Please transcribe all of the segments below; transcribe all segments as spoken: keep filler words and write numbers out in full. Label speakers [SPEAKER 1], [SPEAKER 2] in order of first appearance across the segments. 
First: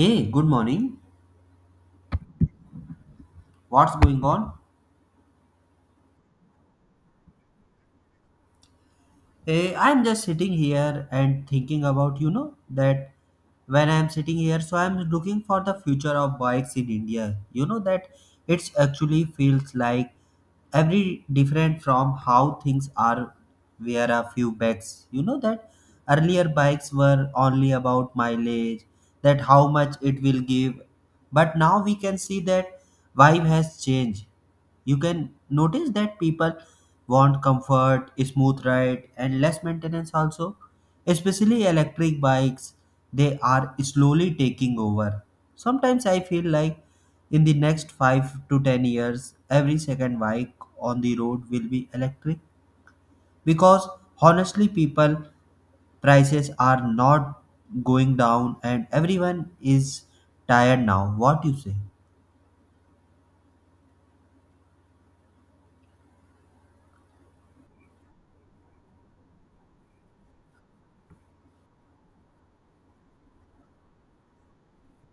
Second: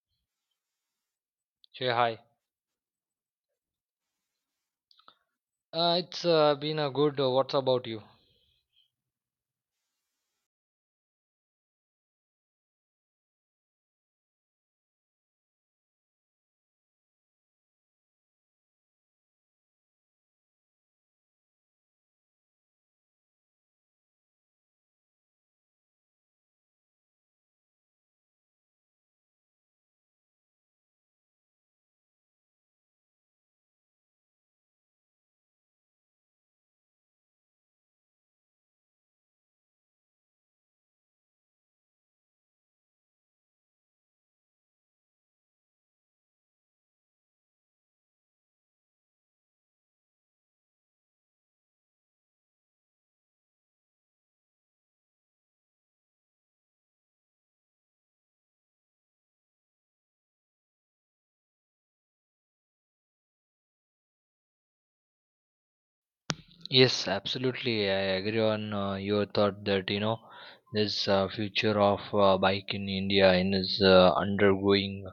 [SPEAKER 1] Hey, good morning.
[SPEAKER 2] Hey, hi.
[SPEAKER 1] What's going on?
[SPEAKER 2] Uh, it's uh, been a good. Uh, what's about you?
[SPEAKER 1] Hey, I'm just sitting here and thinking about, you know, that when I'm sitting here, so I'm looking for the future of bikes in India. You know that it's actually feels like every different from how things are were a few backs. You know that earlier bikes were only about mileage, that how much it will give. But now we can see that vibe has changed. You can notice that people want comfort, smooth ride, and less maintenance also. Especially electric bikes, they are slowly taking over. Sometimes I feel like in the next five to ten years, every second bike on the road will be electric because honestly, people prices are not going down and everyone is tired now. What you say?
[SPEAKER 2] Yes, absolutely. I agree on uh, your thought that you know this uh, future of uh, bike in India and is uh, undergoing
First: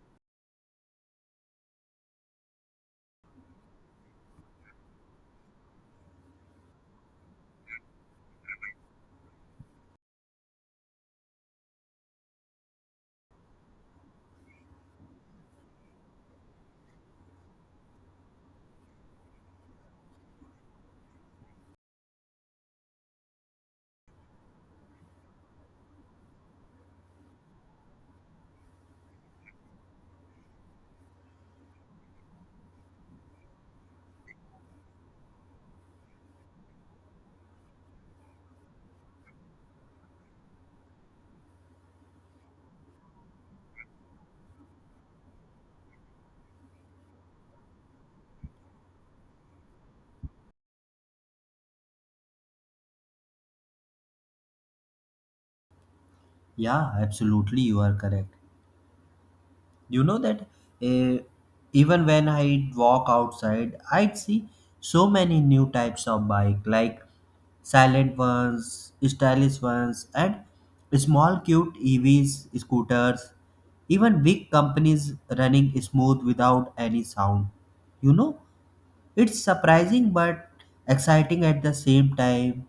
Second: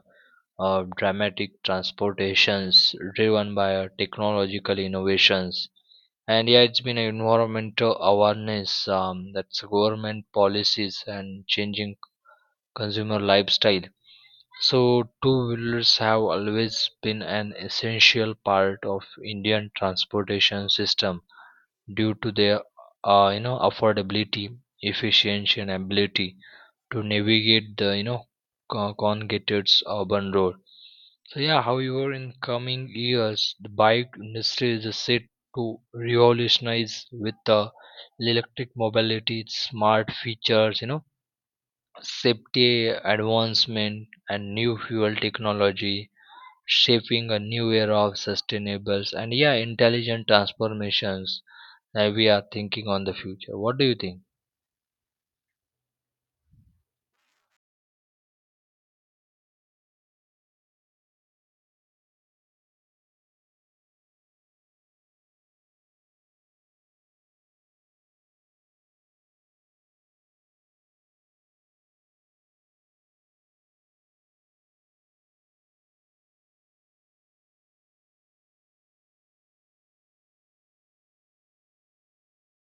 [SPEAKER 2] uh, dramatic transportations driven by uh, technological innovations. And yeah, it's been an environmental awareness, um, that's government policies and changing consumer lifestyle. So, two wheelers have always been an essential part of Indian transportation system due to their uh, you know affordability, efficiency, and ability to navigate the you know co- congested urban road. So yeah, however, in coming years, the bike industry is set to revolutionize with the electric mobility, its smart features, you know, safety advancement, and new fuel technology shaping a new era of sustainable and yeah intelligent transformations that we are thinking on the future. What do you think?
[SPEAKER 1] Yeah, absolutely, you are correct. You know that uh, even when I walk outside, I'd see so many new types of bike, like silent ones, stylish ones, and small cute EVs, scooters, even big companies running smooth without any sound, you know. It's surprising but exciting at the same time.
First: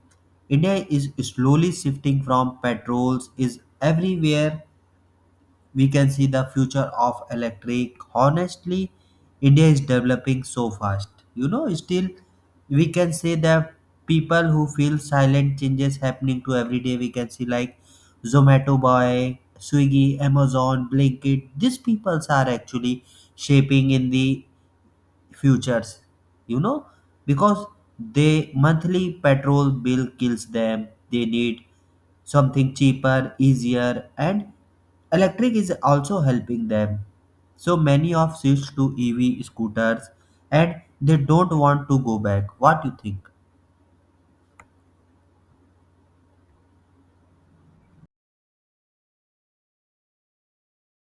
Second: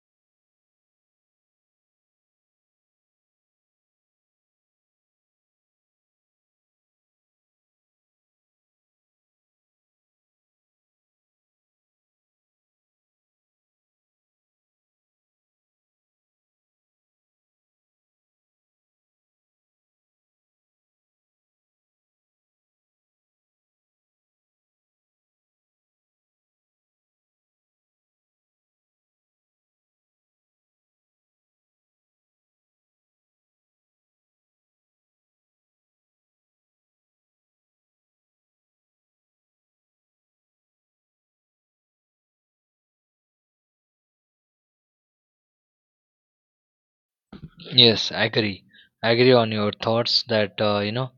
[SPEAKER 1] India is slowly shifting from petrols is everywhere. We can see the future of electric. Honestly, India is developing so fast, you know. Still, we can say that people who feel silent changes happening to every day, we can see like Zomato boy, Swiggy, Amazon, Blinkit, these peoples are actually shaping in the futures, you know, because they monthly petrol bill kills them. They need something cheaper, easier, and electric is also helping them. So many of switch to EV scooters and they don't want to go back. What you think?
[SPEAKER 2] Yes, I agree. I agree on your thoughts that uh, you know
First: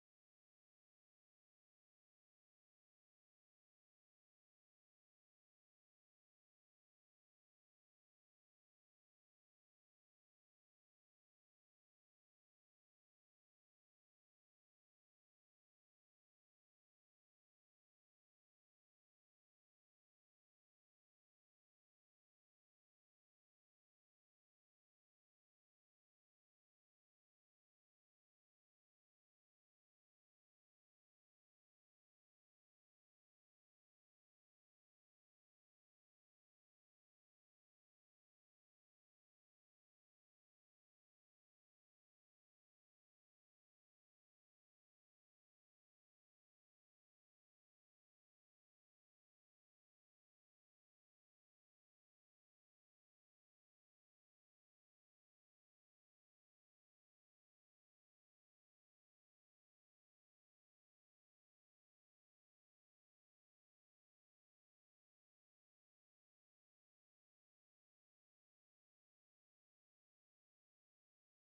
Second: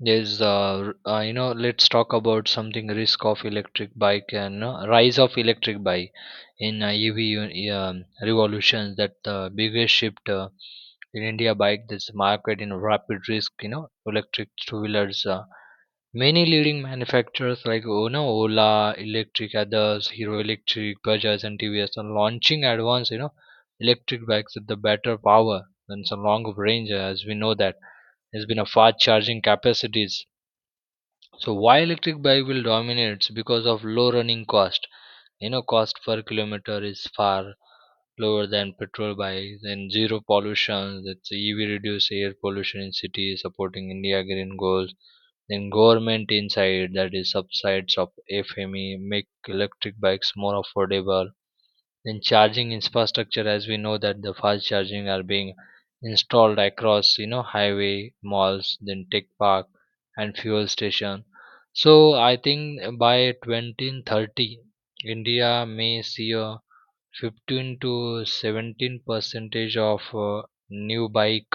[SPEAKER 2] there's uh, r- uh, you know let's talk about something risk of electric bike and uh, rise of electric bike in uh, E V um, revolutions that the biggest shift uh, in India bike this market in rapid risk you know electric two wheelers. uh, Many leading manufacturers like oh no, Ola, Electric Others, Hero Electric, Bajaj, and T V S are launching advanced you know electric bikes with the better power and some longer range. As we know that there's been a fast charging capacities. So why electric bike will dominate? It's because of low running cost. You know, cost per kilometer is far lower than petrol bikes and zero pollution. That's E V reduce air pollution in cities, supporting India green goals. Then government inside that is subsides of F M E make electric bikes more affordable. Then charging infrastructure, as we know that the fast charging are being installed across you know highway, malls, then tech park and fuel station. So I think by twenty thirty India may see a fifteen to seventeen percentage of uh, new bike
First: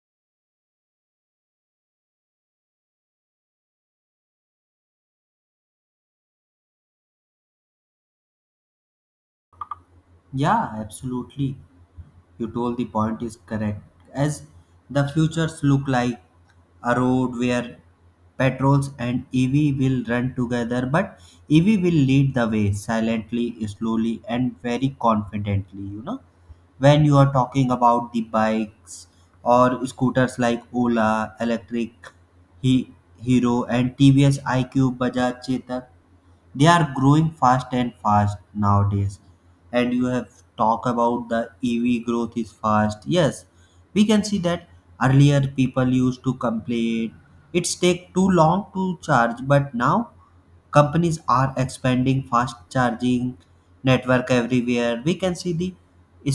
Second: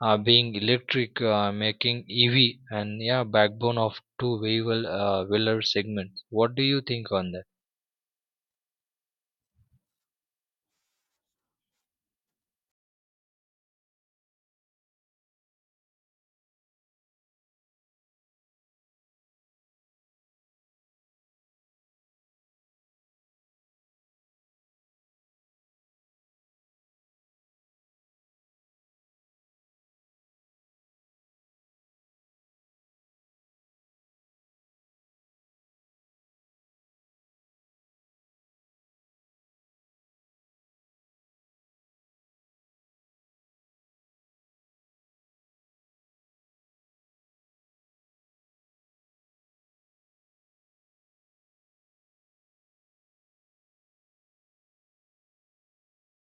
[SPEAKER 2] uh, being electric, uh, making E V and yeah, backbone of two wheeler uh, wheeler segments. What do you think on that?
[SPEAKER 1] Yeah, absolutely. You told the point is correct. As the futures look like a road where petrols and EV will run together, but EV will lead the way silently, slowly, and very confidently, you know. When you are talking about the bikes or scooters like Ola Electric, he, Hero and TVS iQ, Bajaj Chetak, they are growing fast and fast nowadays. And you have talk about the EV growth is fast. Yes, we can see that earlier people used to complain it's take too long to charge, but now companies are expanding fast charging network everywhere. We can see the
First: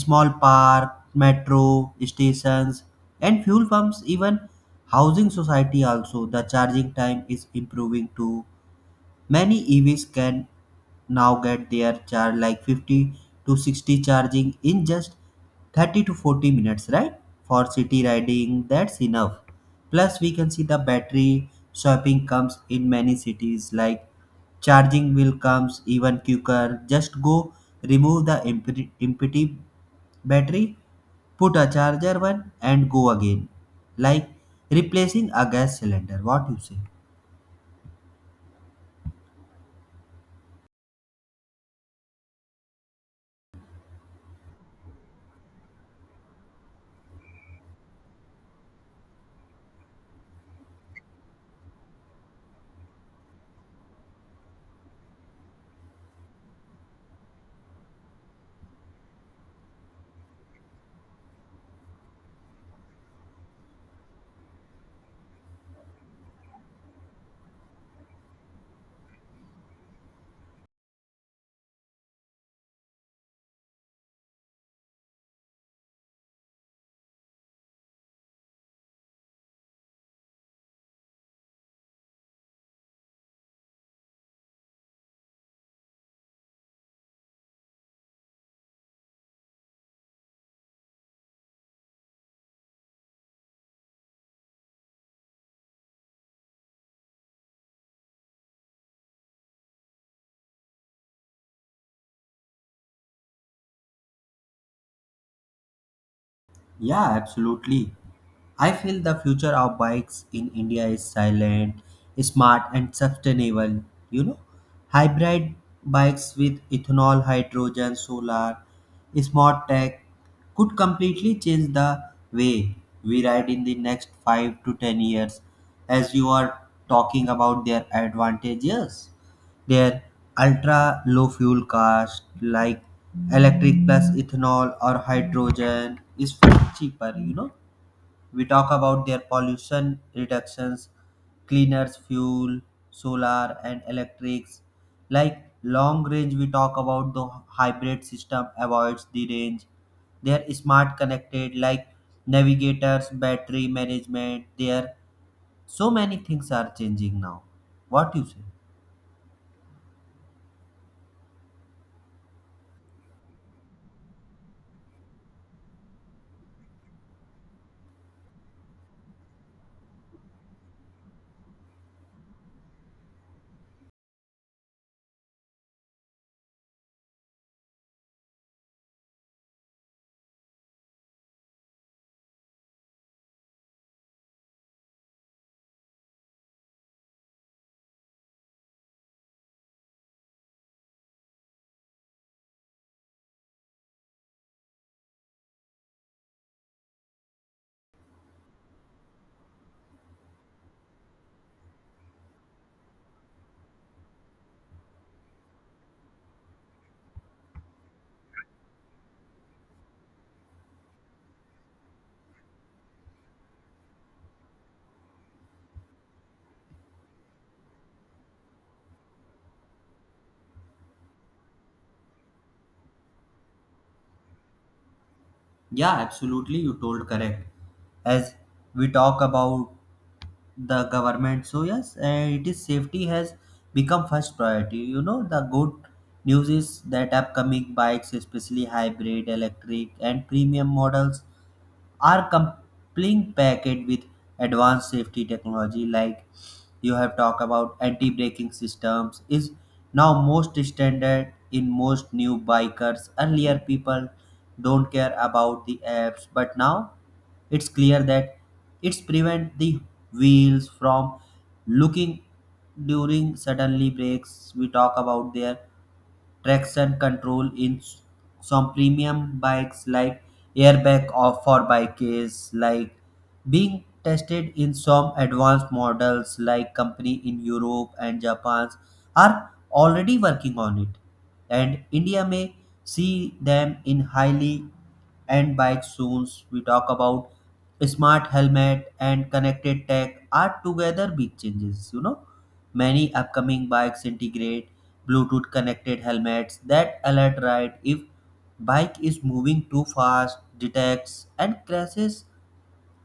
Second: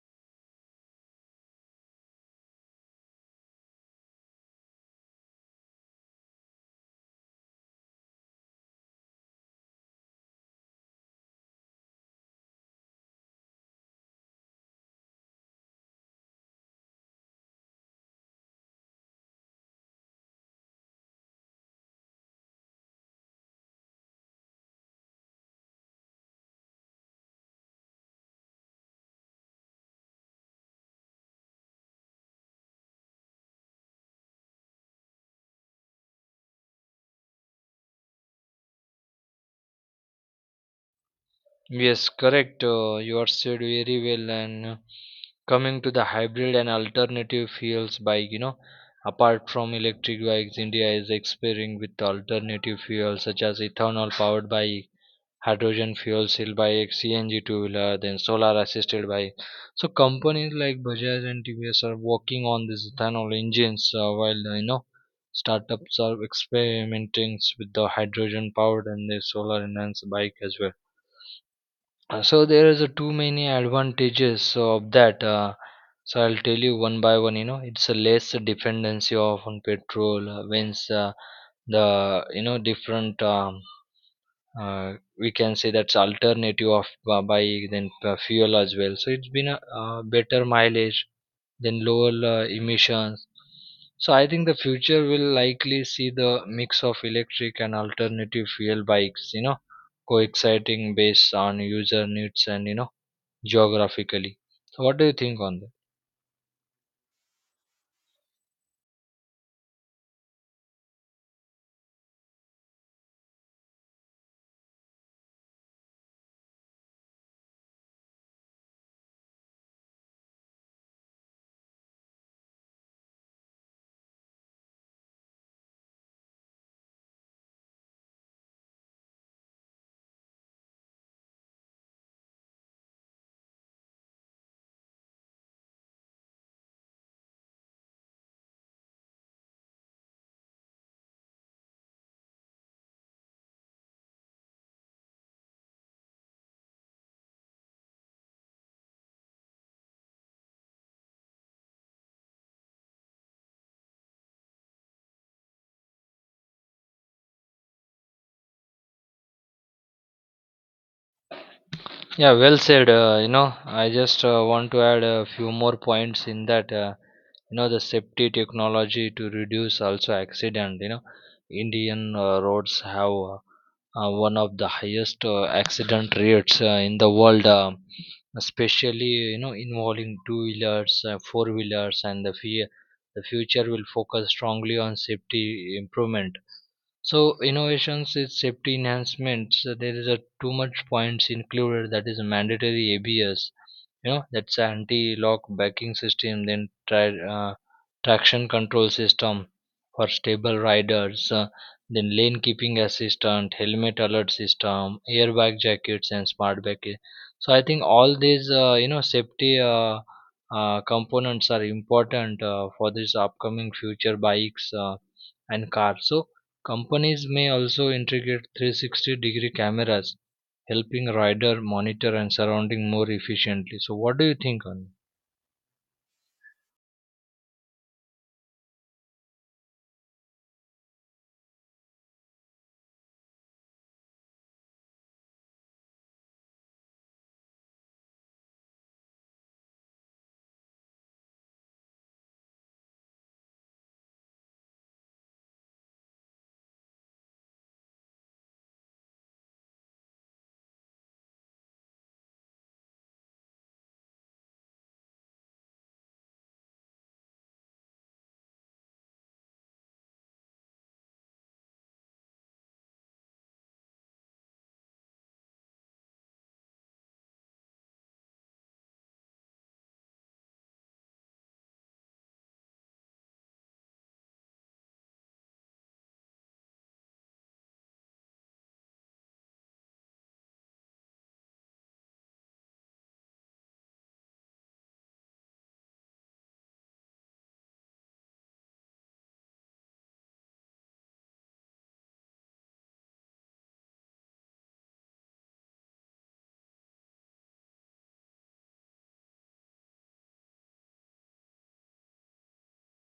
[SPEAKER 1] small park, metro stations, and fuel pumps, even housing society also. The charging time is improving too. Many E Vs can now get their charge like fifty to sixty charging in just thirty to forty minutes, right? For city riding, that's enough. Plus, we can see the battery swapping comes in many cities. Like charging will comes even quicker. Just go remove the empty empty battery, put a charger one and go again. Like replacing a gas cylinder. What you say?
[SPEAKER 2] Yes, correct. Uh, you are said very well. And uh, coming to the hybrid and alternative fuels bike, you know, apart from electric bikes, India is experimenting with alternative fuels such as ethanol powered bike, hydrogen fuel cell bike, C N G two wheeler, then solar assisted bike. So companies like Bajaj and T V S are working on these ethanol engines, uh, while uh, you know startups are experimenting with the hydrogen powered and the solar enhanced bike as well. Uh, so there is a too many advantages of that. Uh, so I'll tell you one by one. You know, it's a less dependency of on petrol, uh, whence uh, the you know different. Um, uh, we can say that's alternative of uh, by then uh, fuel as well, so it's been a uh, better mileage than lower uh, emissions. So I think the future will likely see the mix of electric and alternative fuel bikes, you know coexisting based on user needs and you know geographically. So what do you think on that?
[SPEAKER 1] Yeah, absolutely. I feel the future of bikes in India is silent, smart, and sustainable. You know, hybrid bikes with ethanol, hydrogen, solar, smart tech could completely change the way we ride in the next five to ten years. As you are talking about their advantages, their ultra low fuel cost, like electric plus ethanol or hydrogen, is far cheaper. You know, we talk about their pollution reductions, cleaner fuel, solar and electrics. Like long range, we talk about the hybrid system avoids the range. They are smart connected, like navigators, battery management. There, so many things are changing now. What you say?
[SPEAKER 2] Yeah, well said. Uh, you know, I just uh, want to add a few more points in that. Uh, you know, the safety technology to reduce also accident. You know, Indian uh, roads have uh, uh, one of the highest uh, accident rates uh, in the world, uh, especially you know involving two wheelers, uh, four wheelers, and the fear. The future will focus strongly on safety improvement, so innovations is safety enhancements. So there is a too much points included that is mandatory A B S. You know that's anti-lock braking system. Then try uh, traction control system for stable riders. Uh, then lane keeping assistant, helmet alert system, airbag jackets, and smart bracket. So I think all these uh, you know safety uh, uh, components are important uh, for this upcoming future bikes uh, and cars. So companies may also integrate three sixty degree cameras, helping rider monitor and surrounding more efficiently. So what do you think on?
[SPEAKER 1] Yeah, absolutely. You told correct. As we talk about the government, so yes, uh, it is safety has become first priority. You know, the good news is that upcoming bikes, especially hybrid, electric, and premium models, are complying packed with advanced safety technology. Like you have talked about, anti-braking systems is now most standard in most new bikers. Earlier people don't care about the apps, but now it's clear that it's prevent the wheels from looking during suddenly breaks. We talk about there traction control in s- some premium bikes, like airbag or for bikes, like being tested in some advanced models, like company in Europe and Japan are already working on it, and India may see them in highly end bikes soon. We talk about smart helmet and connected tech are together big changes, you know. Many upcoming bikes integrate Bluetooth connected helmets that alert ride if bike is moving too fast, detects and crashes,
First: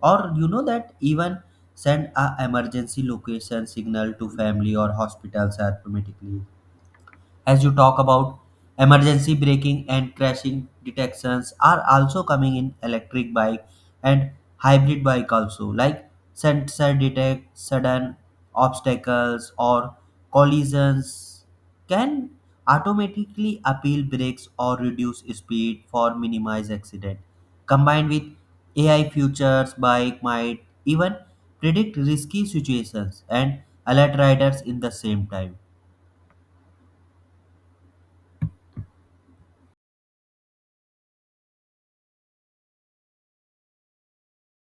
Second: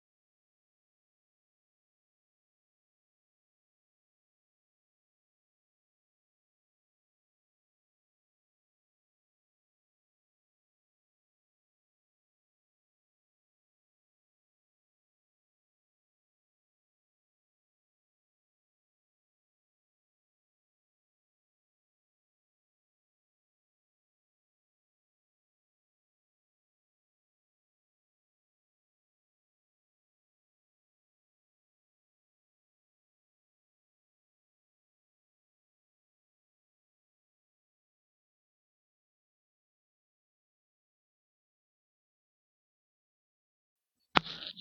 [SPEAKER 1] or you know that even send a emergency location signal to family or hospitals automatically. As you talk about emergency braking and crashing detections are also coming in electric bike and hybrid bike also. Like sensor detect sudden obstacles or collisions can automatically appeal brakes or reduce speed for minimize accident. Combined with AI features, bike might even predict risky situations and alert riders in the same time.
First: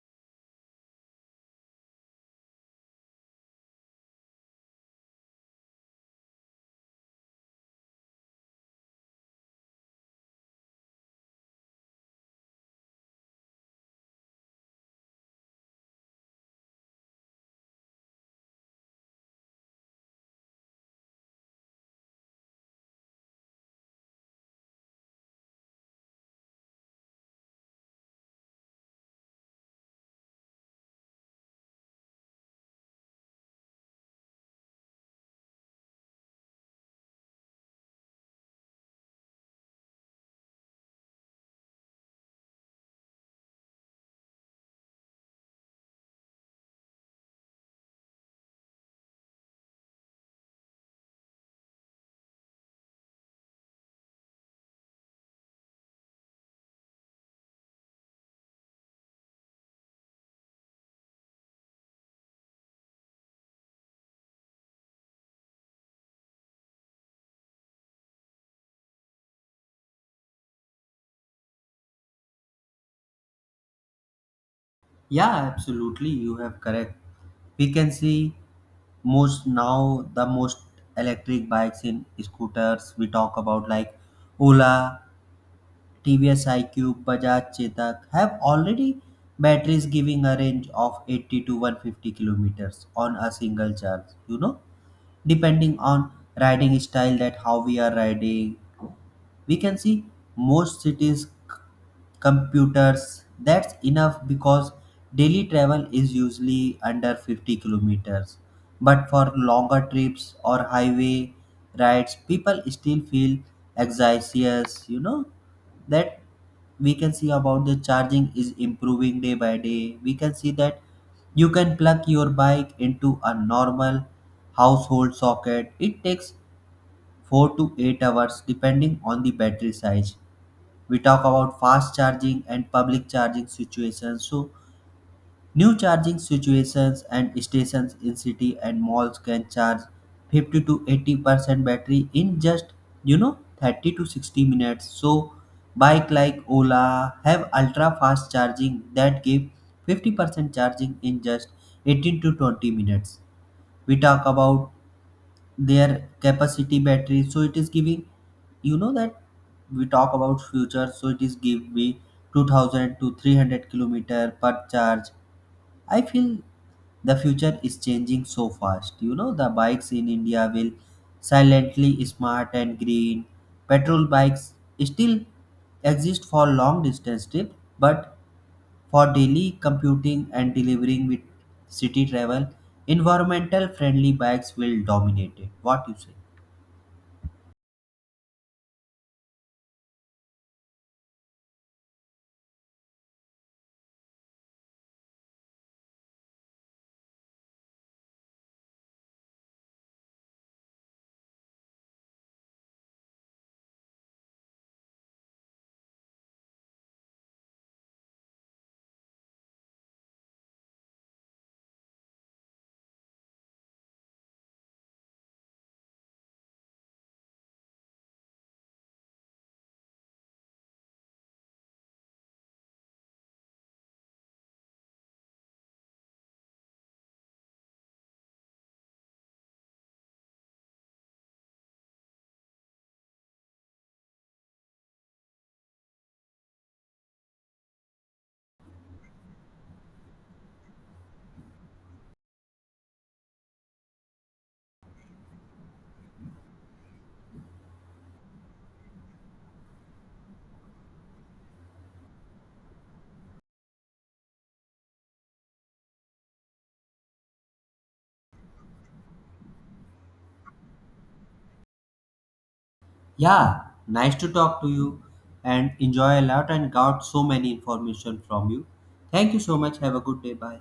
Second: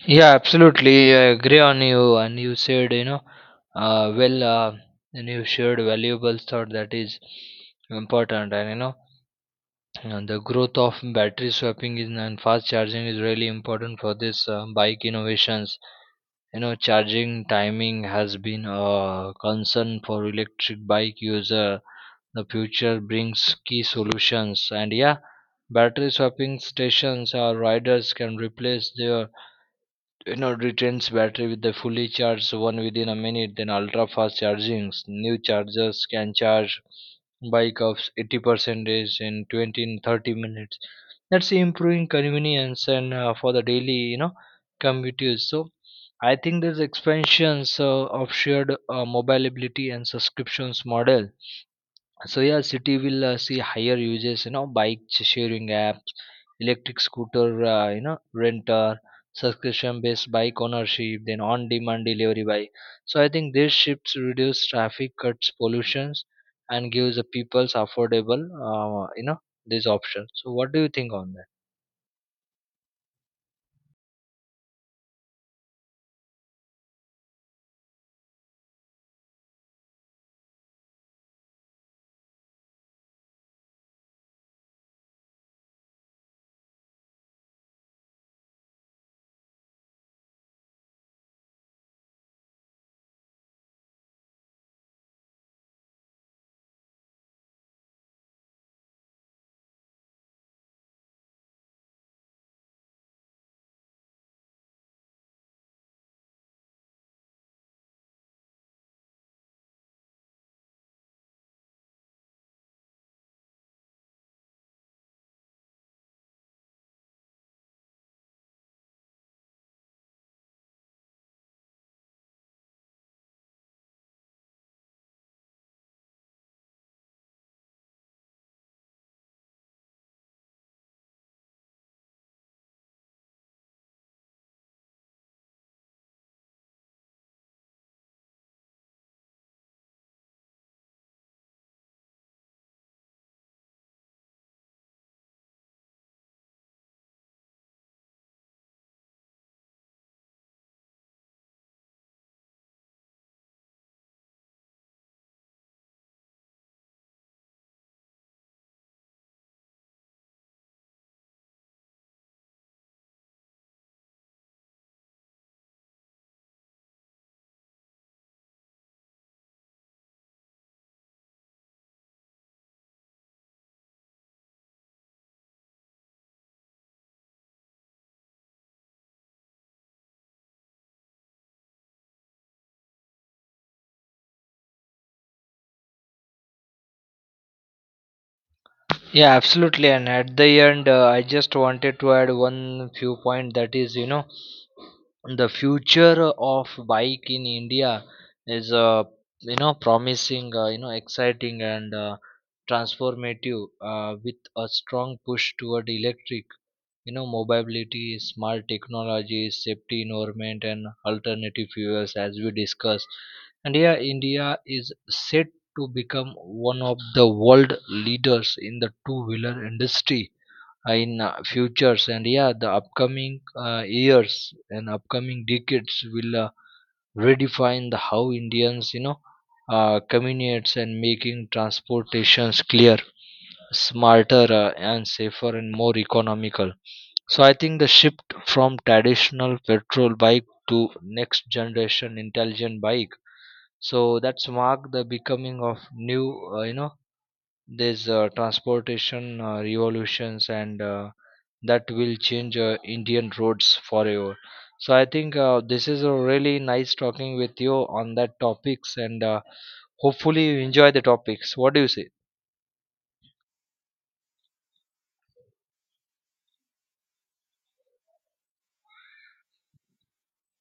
[SPEAKER 2] Yeah, absolutely. I agree on you. And you said, you know, uh, well, uh, and you shared valuable thought that is important. And, you know, and the growth of battery swapping is, and fast charging is really important for this uh, bike innovations. You know, charging timing has been a concern for electric bike user. The future brings key solutions and yeah battery swapping stations or riders can replace their you know retains battery with the fully charged one within a minute. Then ultra fast chargings new chargers can charge bike of eighty percent in twenty thirty minutes. That's improving convenience and uh, for the daily you know commuters. So I think there's expansions uh, of shared uh, mobility and subscriptions model. So yeah city will uh, see higher uses you know bike sh- sharing apps, electric scooter uh, you know renter, subscription based bike ownership, then on demand delivery by. So I think these shifts reduce traffic, cuts pollutions, and gives the people's affordable uh, you know these options. So what do you think on that?
[SPEAKER 1] Yeah, absolutely. You have correct. We can see most now the most electric bikes in scooters we talk about, like Ola, T V S iQube, Bajaj Chetak have already batteries giving a range of eighty to one hundred fifty kilometers on a single charge. You know, depending on riding style, that how we are riding, we can see most cities computers that's enough because daily travel is usually under fifty kilometers. But for longer trips or highway rides, people still feel anxious, you know that. We can see about the charging is improving day by day. We can see that you can plug your bike into a normal household socket. It takes four to eight hours depending on the battery size. We talk about fast charging and public charging situations. So new charging situations and stations in city and malls can charge fifty to eighty percent battery in just, you know, thirty to sixty minutes. So bike like Ola have ultra fast charging that give fifty percent charging in just eighteen to twenty minutes. We talk about their capacity battery, so it is giving, you know that, we talk about future, so it is give me two thousand to three hundred kilometer per charge. I feel the future is changing so fast, you know. The bikes in India will silently smart and green. Petrol bikes still exist for long distance trip, but for daily computing and delivering with city travel, environmental friendly bikes will dominate it. What you say?
[SPEAKER 2] Yeah, absolutely. And at the end, uh, I just wanted to add one few point that is, you know, the future of bike in India is, uh, you know, promising, uh, you know, exciting and uh, transformative uh, with a strong push toward electric you know mobility, smart technologies, safety environment, and alternative fuels as we discussed. And yeah India is set to become one of the world leaders in the two wheeler industry uh, in uh, futures. And yeah the upcoming uh, years and upcoming decades will uh, redefine the how Indians you know uh, communicates and making transportations clear, smarter uh, and safer and more economical. So I think the shift from traditional petrol bike to next generation intelligent bike. So that's marked the becoming of new, uh, you know, this uh, transportation uh, revolutions and uh, that will change uh, Indian roads forever. So I think uh, this is a really nice talking with you on that topics and uh, hopefully you enjoy the topics. What do you say?
[SPEAKER 1] Yeah, nice to talk to you and enjoy a lot and got so many information from you. Thank you so much. Have a good day. Bye.